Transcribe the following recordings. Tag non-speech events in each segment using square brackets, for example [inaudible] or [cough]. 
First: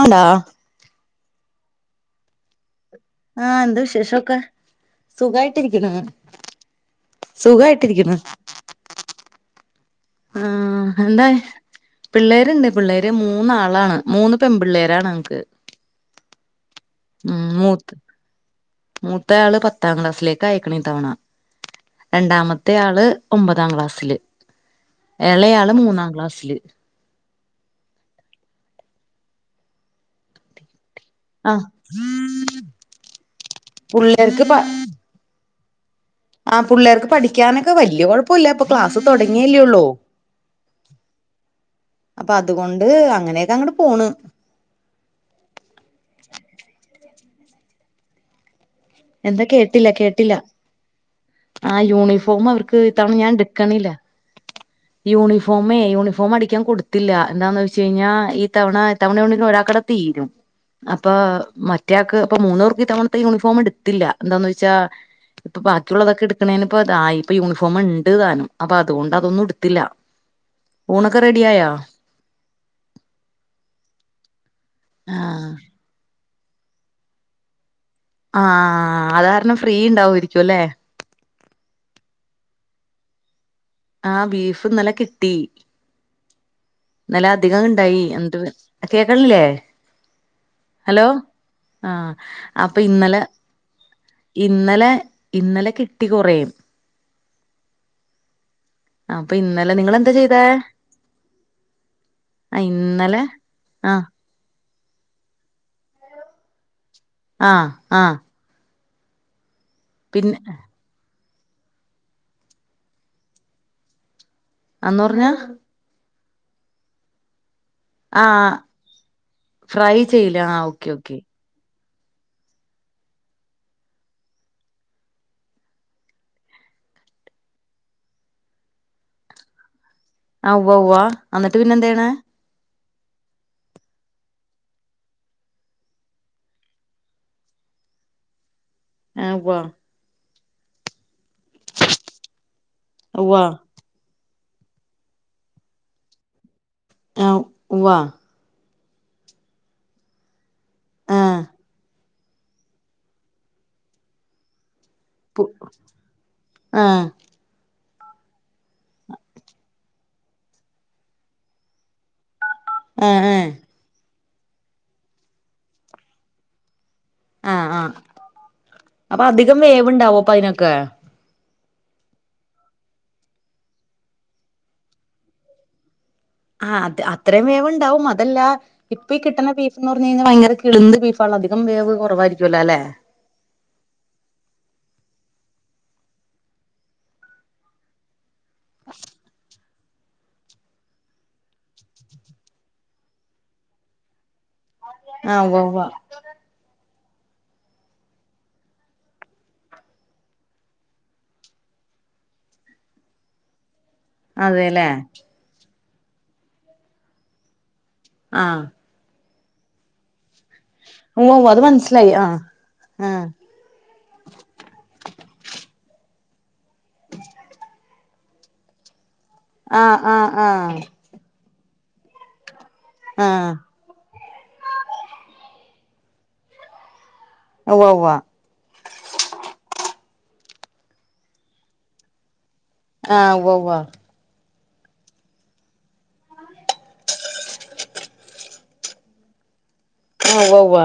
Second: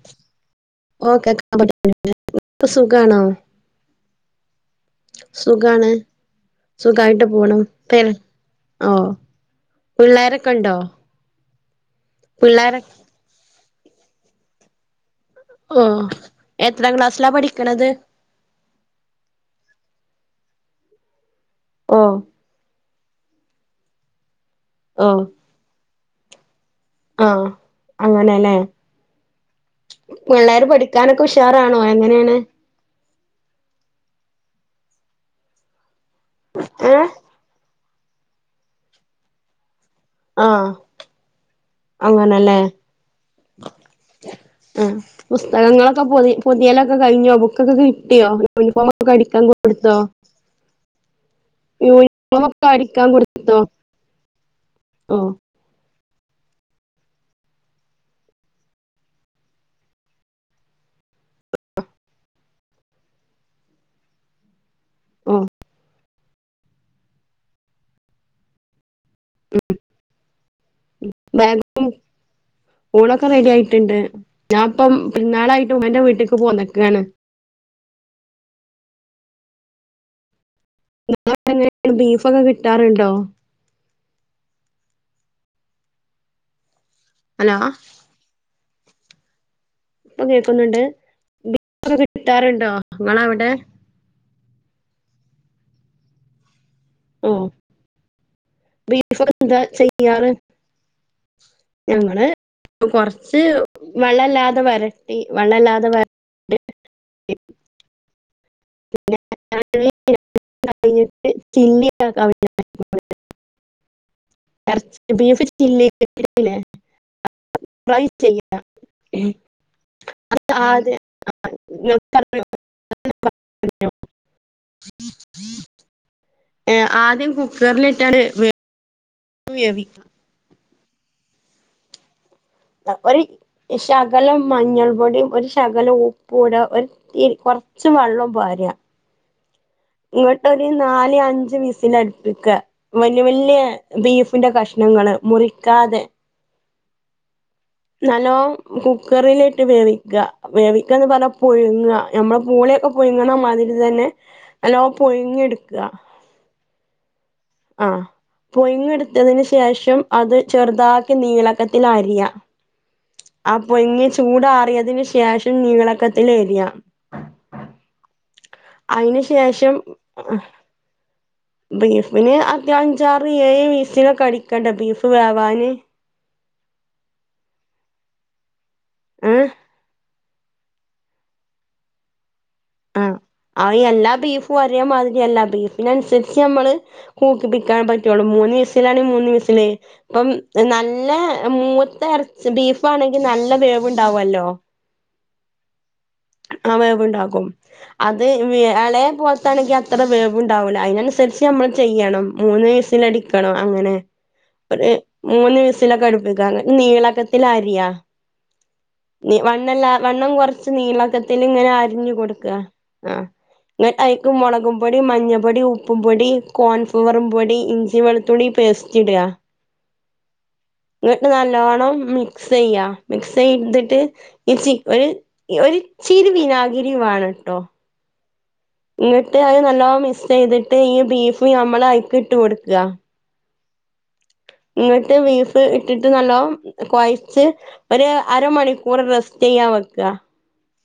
ആടാ [unintelligible] ഇപ്പ സു ആ എന്താ വിശേഷം? ക്ക സുഖാണ്, സുഖായിട്ട് പോണ് സുഖായിട്ടിരിക്ക്ണ് [unintelligible] ഓ പിള്ളേരൊക്കെ ഇണ്ടോ? പിള്ളേരുണ്ട്. പിള്ളേര് മൂന്നാ ന്നാണ് മൂന്ന് പെമ്പിള്ളേരാണ്. ഓ, എ എത്രാം ക്ലാസ്സിലാ പഠിക്ക്ണത്. മൂത്ത ആള് പത്താം ക്ലാസ്സിലേകായിക്ക്ണ് ഇത്തവണ. ഓ രണ്ടാമത്തെ ആള് ഒമ്പതാം ക്ലാസ്സില്. ഓ ഇളയാള് മൂന്നാം ക്ലാസില്. ആഹ് അങ്ങനെല്ലേ, [inaudible] പിള്ളേർ പഠി ക്കാനൊക്കെ ആഹ് ഉഷാറാണോ? എങ്ങനെണ് [inaudible] പുള്ളേർക്ക് പ ആഹ് ഏ പുള്ളേർക്ക് പഠിക്കാന് ഒക്കെ വല്യ കുഴപ്പല്ല, ഇപ്പോ ക്ലാസ് തുടങ്ങിയല്ലേയൊള്ളു ആഹ് അപ്പൊ അങ്ങനല്ലേ, അതുകൊണ്ട് അങ്ങനെയൊക്കെ അങ്ങട് പോണ് ആഹ് പുസ്തകങ്ങളൊക്കെ പോതി പൊതിയലൊക്കെ കഴിഞ്ഞോ? ബുക്കൊക്കെ കിട്ടിയോ യൂണിഫോം ഒക്കെ അടിക്കാൻ എന്താ കേട്ടില്ല കൊടുത്തോ കേട്ടില്ല, ആഹ് യൂണിഫോം യൂണിഫോമ് ഒക്കെ അവർക്ക് അടിക്കാൻ ഇത്തവണ ഞാൻ കൊടുത്തോ എടുക്ക്ണില്ല. ഓ യൂണിഫോമേ, യൂണിഫ യൂണഫോമ് അടിക്കാൻ കൊടുത്തില്ല. എന്താന്ന് വെച്ച് കഴിഞ്ഞാൽ ഈ തവണ ഈ തവണ ഒരാൾക്കിന്നവിടെ തീരും. അപ്പൊ മറ്റയാക്ക് [unintelligible] തവണത്തെ യൂണിഫോം എടുത്ത ട്ത്തില്ല, എന്താന്ന് വെച്ചാ ഓ ഇപ്പൊ ബാക്കിയുള്ളതൊക്കെ എടുക്കണേന് ഇപ്പതായി, ഇപ്പൊ യൂണിഫോമ് ഇണ്ട് താനും അപ്പോ ഹ്മ്മ് ഊണൊക്കെ റെഡിയായോ ബാഗും, ഊണൊക്കെ റെഡി ആയിട്ടുണ്ട് ഞാൻ ഇപ്പം ആഹ് പെരുന്നാളായിട്ടും എന്റെ വീട്ടിക്ക് പ്പം പോന്നെക്കാണ്. ആഹ് അത് കാരണം ഫ്രീ ഉണ്ടാകുവായിരിക്കുലെ. [unintelligible] ബീഫൊക്കെ കിട്ടാറുണ്ടോ? ആഹ് ബീഫ്ന്നലെ കിട്ടി. ഇന്നലെ ഹലോ അധികം ഇണ്ടായി എന്നിട്ട് കേക്കനില്ലേ ഇപ്പൊ കേക്കുന്നുണ്ട് [inaudible] ആഹ് കിട്ടാറുണ്ടോ അപ്പൊ ഇന്നലെ നീങ്ങളാ അവിടെ ഇന്നലെ ഇന്നലെ കിട്ടി കുറയും ഓ ബീഫ് അപ്പൊ ഓക്കേ എന്താ ഇന്നലെ നിങ്ങളെന്താ ചെയ്യാറ് ചെയ്തേ എ ആ ഇന്നലെ ആ വെള്ളല്ലാതെ വ ആ ആ [inaudible] പിന്നെ ചിയവി [unintelligible] അന്ന് ഇറച്ചി പറഞ്ഞാ ആ ഫ്രൈ ചെയ്യില്ലേ ആ ഓക്കെ ഓക്കെ [inaudible] [inaudible] [inaudible] [inaudible] ഏ ആദ്യം കുക്കറിലിട്ടാണ് വെവി വേവി ആ ഉവ്വ് വ്വ അന്നിട്ട് പിന്നെ എന്തെയ്യ് ണ് ഒര് ശകലം മഞ്ഞൾ പൊടിം ഒര് ശകലം ഉപ്പൂട ഒരുത്തിരി കൊറച്ച് വെള്ളും പാരാ അ കൊ ഇങ്ങട്ടൊര് നാല് അ ഞ്ച് വിസിലട്പിക്ക വെല്ല്യ ഉവ്വ വെല്ല്യ ബീഫ് ഫീന്റെ കഷ്ണങ്ങൾ മുറിക്കാതെ ആ ഉവ്വ നാലോം കുക്കറിലിട്ട് വേവിക്ക വേവിക്കന്ന് ആ പറഞ്ഞ പുഴുങ്ങാ നമ്മള് പൂളെയ്ക്കെ പുഴങ്ങ്ണമാതിരി തന്നെ നല്ലോം പു പുഴിങ്ങെട്ക്ക ആ ആ പുഴ്ങ്ങി യെടുത്തതിന് ശേഷം അത് ചെർതാക്കി നീളക്കത്തിൽ അരിയ ആ അ ആ പുഴു ചൂടാറിയതിനന് ശേഷം നീളക്കത്തില് എരിയാ ആ ആ അയിന് അപ്പൊ അധികം ശേഷം വേവ്ണ്ടാവോ പ്പയ്നൊക്കെ ബീഫിന് അത്യാഞ്ചാറ്ഏഴ് വിസിലൊക്കടിക്കണ്ട ബീഫ് വേവാന് ആ അത് അത്രയും വേവ്ണ്ടാവും അതല്ല ഇപ്പോ ഈ ഏഹ് കിട്ട്ണ ബീഫ് എന്ന് പർഞ്ഞ് കഴിഞ്ഞാൽ ഭയങ്കര കിളന്ന് ബീഫാണ് അധികം വേവ് കൊറവായിരിക്കും ആ അഅ് എല്ലാ ബീഫു ഒരേമാതിരി യല്ലാ ബീഫിനനുസരിച്ച് നമ്മള് കൂക്കിപ്പിക്കാൻ പറ്റുള്ളൂ മൂന്ന് വിസിലാണേ മൂന്ന് വിസില് പ്പം നല്ല മൂത്ത എർച്ചി ബീഫാണെങ്കി നല്ല വേവ് ണ്ടാവോല്ലോ ആ ഉവ്വ വ്വ ആ വേവ്ണ്ടാ ക്കും അത് വി എളയെ പോലത്താണെങ്കി അത്ര വേവ്ണ്ടാവൂല്ല അയ്നൻസരിച്ച് നമ്മൾ ചെയ്യണം മൂന്ന് വിസിലടിക്കണം അങ്ങനെ അതെല്ലേ ഒര് മൂന്ന് വിസ് ലൊക്കെ അടുപ്പിക്കാന് നീളക്കത്തിൽ അരിയാ ആ നി വണ്ണല്ല വണ്ണം കൊർച്ച് നീള ഉവ്വ ഉവ്വ അത് ക്കത്തിനിങ്ങനെ മനസ്സിലായി അര്ഞ്ഞ് ആഹ് കൊട്ക്ക ആ ഇങ്ങട്ട്യ്ക്ക് മുളകും പൊടിം മഞ്ഞപ്പൊടിം ഉപ്പുംപൊടിം കോൺഫ്ലുവറും പൊടി ഇഞ്ചി വെള തുള്ളി പേസ്റ്റിട ആ ആ ആ മിക്സ് ചെയ്യ മിക്സെയ്തിട്ട് ഇ ച്ചി ഒര് ഒര് ച്ചിരി വിനാഗിരിയു വാണം ഒവ്വാ ഒവ്വാ ഇന്നിട്ട് അഹ് നല്ലോ മിസ്സ് ചെയ്തിട്ട് ഈ ബീഫ് നമ്മളയ്ക്കിട്ട് കൊട് ആഹ് ഉവ്വാ വാ ഇങ്ങട്ട് ബീഫ് ഇട്ടിട്ട് നല്ലോ കൊഴച്ച് ഒര് അരമണിക്കൂർ റെസ്റ്റെയ്യാൻ വെക് ആഹ് ഉവ്വാ ഉവ്വാ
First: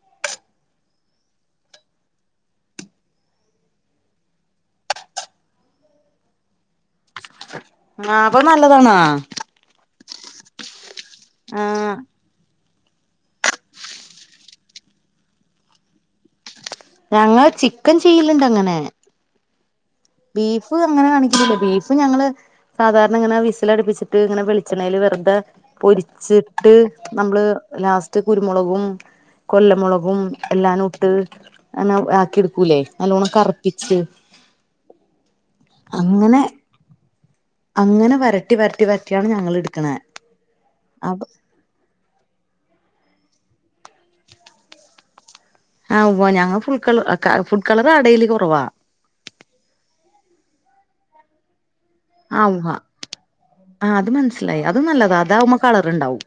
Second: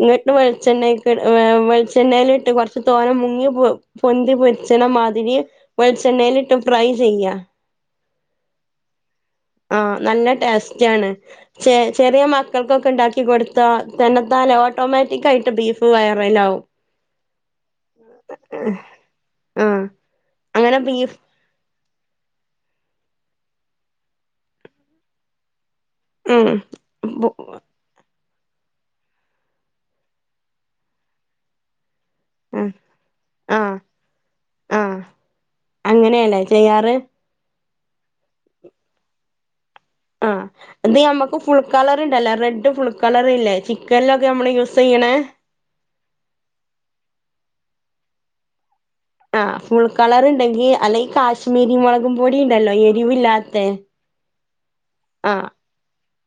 ഇങ്ങിട്ട് വെളിച്ചെണ്ണക്ക് ഏഹ് വെളിച്ചെണ്ണയിലിട്ട് കൊറച്ച് തോനെ മുങ്ങി പൊ പൊന്തി പൊരിച്ചണ മാതിരി വെളിച്ചെണ്ണയിലിട്ട് ഫ്രൈ ചെയ്യാ. ആഹ് അപ്പൊ നല്ലതാണാ? ആ നല്ല ടേസ്റ്റാണ്. ചെ ആഹ് ചെറിയ മക്ക് ക്കൾക്കൊക്കെ ഇണ്ടാക്കി കൊടുത്താ തന്നെത്താനെ ഓട്ടോമാറ്റിക്കായിട്ട് ബീഫ് വയറേലാകും. ഞങ്ങള് ചിക്കൻ ചെയ്യല്ണ്ട് അങ്ങനെ. ആഹ് ബീഫ് അങ്ങനെ കാണി [unintelligible] വെരും ബീഫ് ഞങ്ങള് സാധാരണ ഇങ്ങനെ വിസലടിപ്പിച്ചിട്ട് ഇങ്ങനെ വെളിച്ചെണ്ണയില് വെറുതെ ഉം പൊരിച്ചിട്ട് നമ്മള് ലാസ് ച്ച് കുരുമൊളകും കൊല്ലമൊളകും എല്ലാനൂട്ട് അനെ ആക്കി ആഹ് എടുക്കൂല്ലേ നല്ലോണ്ണം ആഹ് കറപ്പിച്ച് ആഹ് അങ്ങനെയാല്ലേ ചെയ്യാറ് അങ്ങനെ വരട്ടി വരട്ടി വരട്ടിയാണ് ഞങ്ങൾ എട് ആ അത് ഞമ്മക്ക് ഫുൾ കളർ ഇണ്ടല്ലോ റെഡ് ഫുൾ കളർ ഇല്ലേ ചിക്കനിലൊക്കെ നമ്മള് യൂസ് ചെയ്യണേ? ആവോ ഞങ്ങൾ ഫുൾ കളർ ക ഫുഡ് കളർ ആഡ് ചെയ്യല് കൊറവാ ആഹ് ഫുൾ കളർ ഇണ്ടെങ്കി അല്ലെങ്കിൽ കാശ്മീരി മുളക് കും പൊടി ഇണ്ടല്ലോ എരിവില്ലാത്തെ? സ്സിലായി. അത് നല്ലതാ അതാവുമ്മൊ കളറ്ണ്ടാവും.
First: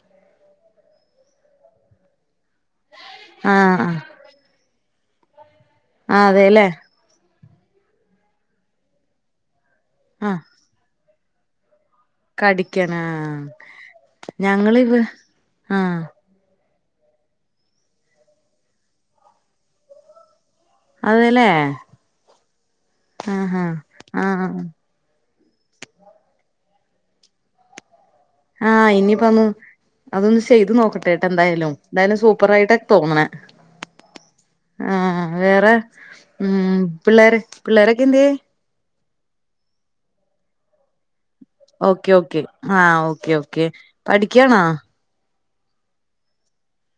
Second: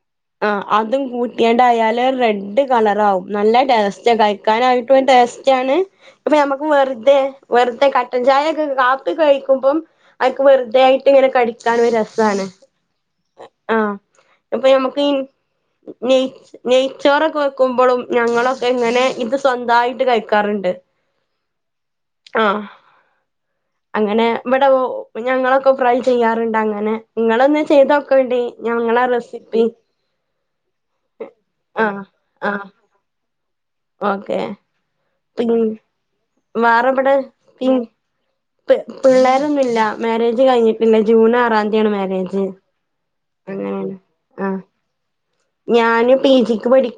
ആ അതും കൂട്ടിയേണ്ടായാല് റെഡ് ഡ് കളറാവും ആ നല്ല ആ ടേസ്റ്റാ കഴിക്കാനായി ഇപ്പം ടേസ് ക്കാണ് ആ അപ്പൊ അതെല്ലേ ഞമ്മക്ക് വെറുതെ- വെറുത കട്ടൻചായയൊക്കെ കാപ്പി കഴിക്കുമ്പം അയ്ക്ക് വെറുതേ ആയി എനിക്ക് ഇങ്ങനെ കടിക്കൻ ഒരു ര കടിക്കനാ ആ അപ്പൊ ഞമുക്ക് ആ നെയ് നെയ്ച്ചോറൊക്കെ വെക്കുമ്പൊളും ഞങ്ങളൊക്കെ ഇങ്ങനെ ഇത് സ്വന്തയിട്ട് കഴിക്കും റ്ണ്ട് അതെല്ലേ ആ ആ ആ ആ അങ്ങനെ ഇവിടെ പ്പ ഞങ്ങളൊക്കെ ഫ്രൈ ചെയ്യാറുണ്ട് അങ്ങനെ. നിങ്ങളൊന്ന് ചെയ്തോ ആ ഇനിയിപ്പോ ഒന്ന് അതൊന്ന് ചെയ്ത് നോക്കട്ടെ ട്ടാ എന്തായാലും. ആഹ് എന്തായാലും ആഹ് സൂപ്പറായിട്ടാ തോന്നണേ. ഓക്കെ ആ പിൻ വേറെ ഉം പിള്ളേർ പിള്ളേരൊക്കെ എന്ത്യേ? പിള്ളോരൊന്നുല്ല മാരേജ് കഴിഞ്ഞിട്ടില്ല ജൂൺ ആറാം തീയതിയാണ് ഓക്കെ ഓക്കെ മാരേജ് ആ ഓക്കെ ഓക്കെ അങ്ങനെയാണ് ആഹ് പഠിക്ക്യാണോ? ഞാന് പി ജി ക്ക് പഠി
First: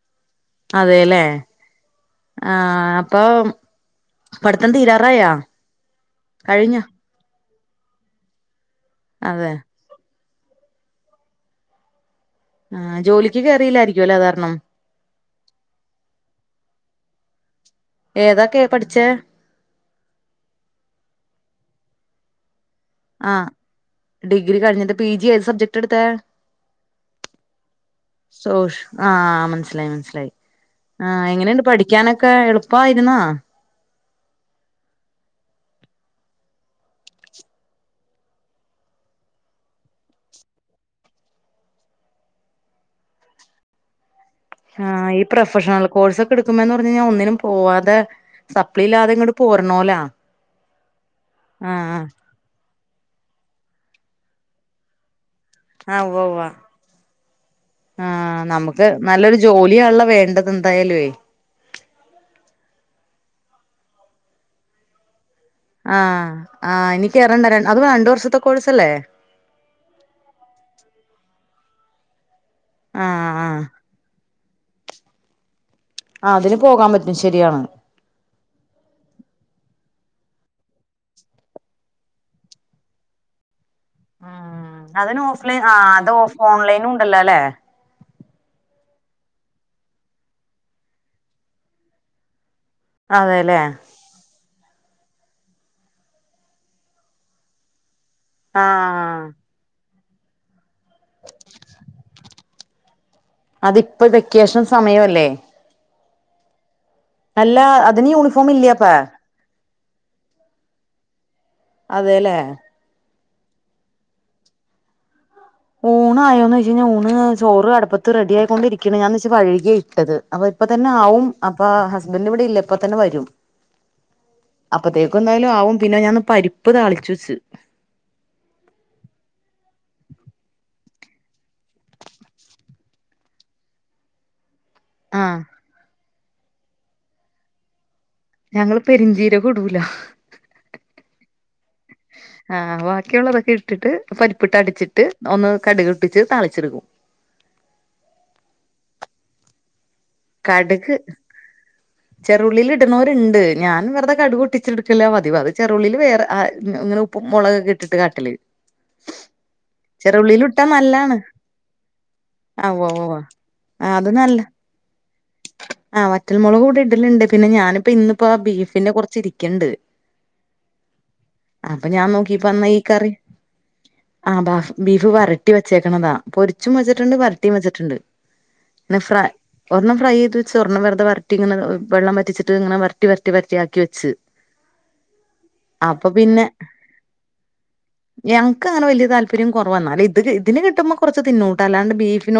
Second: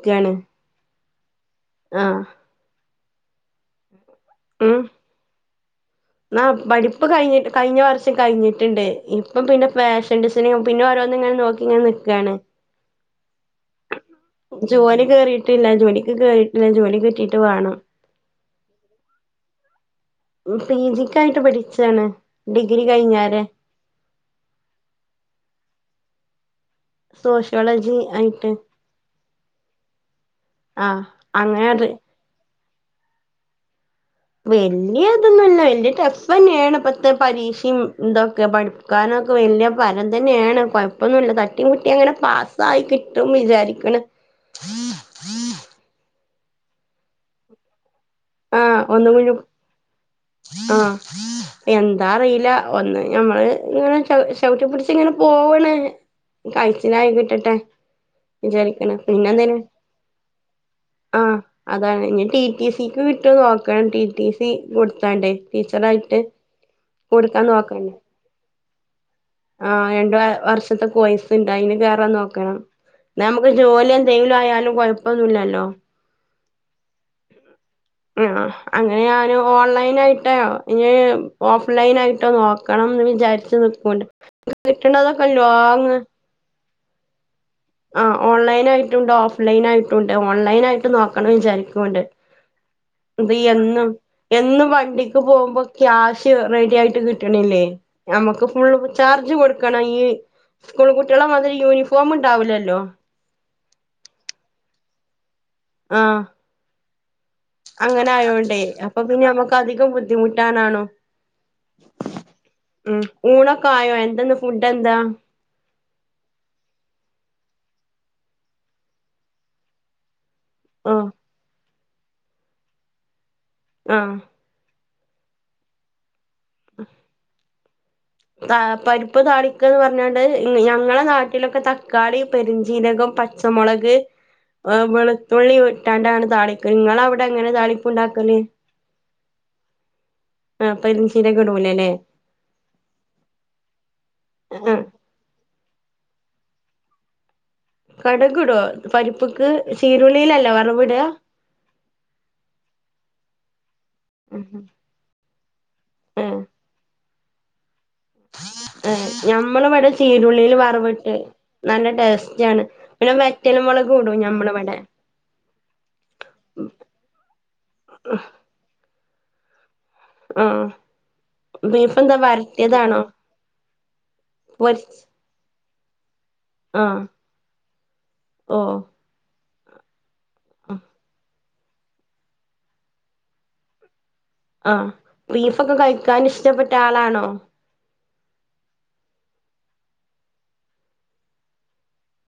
അതെല്ലേ ആഹ് ആ അ പ്പം പഠിത്തം ഉം തീരാറായാ ആ കഴിഞ്ഞ? പഠിപ്പ് കഴിഞ്ഞിട്ട് കഴിഞ്ഞ വർഷം കഴിഞ്ഞ് ട്ടിണ്ട് ഇപ്പം പിന്നെ ഫാഷ ഷൻ ഡിസൈനിങ്ങും പിന്നെ ഓരോന്നിങ്ങ നോക്കിങ്ങനെ നിക്കാണ്. ആഹ് ജോലിക്ക് കേറിയില്ലായിരിക്കുംല്ലേ അത് കാരണം ജോലി കേറിയിട്ടില്ല ജോലിക്ക് കേറിയിട്ടില്ല ജോലി കിട്ടി ട്ട് വേണം. ഏതൊക്കെയാ പഠിച്ചെ? പി ജി ക്കായിട്ട് പഠിച്ചാണ്. ഡിഗ്രി ആ കഴിഞ്ഞാരെ ഡിഗ്രി കഴിഞ്ഞിട്ട് പി ജി ഏത് സബ്ജ ക്ടാ എടുത്തെ? സോഷ്യോളജി ആയിട്ട് സോഷ് ആ മനസ്സിലായി മനസ്സിലായി ആഹ് ആ എങ്ങനെയുണ്ട് അങ്ങനെ അത് പഠിക്കാനൊക്കെ എളു പ്പായിരുന്ന? വെല്ല്യ ഇതൊന്നൂല്ല വെല്ല്യ ടെഫ് യെന്നെയാണ് ഇപ്പത്തെ പരീക്ഷിം ഇതൊക്കെ, പഠിക്കാനൊക്കെ വല്യ പരം തന്നെയാണ് കൊഴപ്പൊന്നൂല്ല, തട്ടീം മുട്ടീം അങ്ങനെ പാസായി കിട്ടും വിചാരിക്കണ്. ആ ഈ പ്രൊഫഷണൽ കോഴ്സ് ഇടുക്കുമ്പേന്ന് പറഞ്ഞ് കഴിഞ്ഞാ ഒന്നിനും പോവാതെ ആ സപ്ലി ഒന്നും ഇല്ലാതെ കുഞ്ഞു ഇങ്ങോട്ട് പോരണോലാ ആ ആഹ് ആഹ് എന്താ അറിയീലാ. ഒന്ന് ഞമ്മള് ഇങ്ങനെ ച ചവിട്ടി പിടിച്ച് ഇങ്ങനെ പോവല് ആഹ് ഉവ്വ ഉവ്വ കഴച്ചിലായി കിട്ടട്ടെ, ആഹ് നമുക്ക് വിചാരിക്ക്ണ് പിന്നെ നല്ലൊരു എന്തേയിന് ജോലിയാണല്ലോ വേണ്ടത് എന്തായാലുവേ ആ അതാണ് ഇ ടി ടി സിക്ക് കിട്ട് ഇട്ട് നോക്കണം ടി ടി സി കൊട്ത്താണ്ടേ ആ ആ എനിക്കേറണ്ട അത് രണ്ട് വർഷത്തെ കോഴ്സ് സല്ലേ? ആ രണ്ട് വ വർഷത്തെ കോഴ്സ്ണ്ട് അയിന് കേറാൻ നോക്ക ക്കണം ന്നാ ആഹ് നമ്മക്ക് ആഹ് ജോലി എന്തെങ്കിലും ആയാലും കൊഴപ്പൊന്നുല്ലാല്ലോ ആഹ് അതിന് പോകാൻ പറ്റും ശരിയാണ് ആഹ് അങ്ങനെ ഞാന് ഓൺലൈൻ ആയി പിന്നെ ഇഞ് ഓഫ് ലൈന് ആയിട്ടോ നോക്കണന്ന് വിചാരിച്ച് നിക്കും ഉം അതിന് ഓഫ് ലൈന് ആ അത് ഓഫ് ഓൺലൈൻ ഉണ്ടല്ലോ ഇല്ലേ ആ ഓൺലൈയിനായിട്ടുണ്ട് ഓഫ്‌ ലൈനായിട്ടുണ്ട് ഓൺലൈനായിട്ട് നോക്കണന്ന് വിചാരിക്കുണ്ട് ഇപ്പൊ അതെല്ലേ ഈയെന്നും എന്നും വണ്ടിക്ക് പോകുമ്പോ ക്യാഷ് റെഡി ആയിട്ട് കിട്ടണില്ലെ ഞമ്മക്ക് ഫുള്ള് ആഹ് ചാർജ് കൊടുക്കണം ഈ സ്കൂൾ കുട്ടികളെ മാതിരി യൂണിഫോം ഇ ണ്ടാവൂലല്ലോ അതിപ്പം വെക്കേഷൻ സമയമല്ലേ ആ അല്ല അതിന് യൂണിഫോം ഇല്ലെ അപ്പാ ബുദ്ധിമുട്ടാണാണൊ അതെ ഇല്ലേ ഊണൊക്കായോ എന്താന്ന് ഫുഡ് എന്താ ഊണായോന്ന് ചോയിച്ച് കഴിഞ്ഞാ ഊണ് ചോറ് അടുപ്പത്ത് റെഡി ആയിക്കൊണ്ടിരിക്ക്ണ് ഞാന്ച്ച് വഴിക്കിയ ഇട്ടത് അപ്പൊ ഇപ്പൊ തന്നെ ആഹ് ആവും ഇപ്പ ഹസ്ബന്റ് ഇവിടെ ഇല്ല ഇപ്പ തന്നെ വരും ആ അപ്പത്തേക്കും എന്തായാലും ആവും പിന്നെ ഞാൻ ഒന്ന് പരിപ്പ് താളിച് വെച്ച് ക്ക്ന്ന് പറഞ്ഞാണ്ട് ഞങ്ങളെ നാട്ടിലൊക്കെ തക്കാളി പെരിഞ്ചീരകം പച്ചമുളക് ഏ ആഹ് വെളുതുള്ളിവിട്ടാണ്ടാണ് താളിക്ക ങ്ങളവിടെ എങ്ങനെ താളിക്ക ഞങ്ങള് പെരിഞ്ചീരകം ഇടൂല ആ പെരുംജീരകം ഇടൂലലേ ആഹ് ബാക്കിയുള്ളതൊക്കെ ഇട്ടിട്ട് പരിപ്പിട്ട് ആഹ് അടിച്ചിട്ട് ഒന്ന് കടുക് പൊട്ടിച്ച് താളിച്ചെടുക്കും. കടക് ഇടോ പരിപ്പ്ക്ക് ചീരുളിലല്ലെ വറവ് ഇടാ ചെറുള്ളിയിൽ ഇടുന്നോരുണ്ട് ഞാൻ വെറുതെ കടുക് ആഹ് പൊട്ടിച്ചെടുക്കല പതിവ് അത് ചെറുള്ളിയിൽ വേറെ അ ഇങ്ങനെ മുളക് കെ ഏ ഞമ്മളിവിടെ ചെറുള്ളിൽ ചീരുള്ളിൽ ഇട്ടാ വറവിട്ട് നല്ലാണ് നല്ല ടേസ്റ്റ ആണ് ആ ഉവ്വ ഉവ്വ പിന്നെ വെറ്റൽ മുളക് ആഹ് അത് ഇടും നല്ല ഞമ്മൾവിടെ ണ്ട് പിന്നെ ഞാനിപ്പോ ഇന്നിപ്പോ ആ ബീഫ് പിന്നെ കുറച്ച് ഇരിക്കണ്ട് ആഹ് അപ്പൊ ബീഫ് ഞാൻ എന്താ നോക്കിപറഞ്ഞ ഈ വരട്ടിയതാണോ കറി ആ ബഫ പൊരി ബീഫ് വര ട്ടി വച്ചേകണതാണ് പൊരിച്ചും ആഹ് വെച്ചിട്ടുണ്ട് വരട്ടിയും വെച്ചിട്ടുണ്ട് ഓ ഫ്ര ഒരണ്ണം ഫ്രൈചെയ്ത് ച്ചോ സ്വർണം വെറുതെ തിന്നുന്നതോ വെള്ളം പറ്റിച്ചിട്ട് ഇങ്ങനെ വരട്ടി വരട്ടി വരട്ടിയാക്കി വെച്ച് ആഹ ബീഫൊക്കെ അപ്പൊ കഴിക്കാൻ പിന്നെ ഇഷ്ടപ്പെട്ട ആളാണോ ഞങ്ങക്ക് അങ്ങനെ വലിയ താല്പര്യം കുറവാ ഇത് കിട്ടുമ്പോ കുറച്ച് തിന്നൂട്ടോ അല്ലാണ്ട് ബീഫോനോട്‌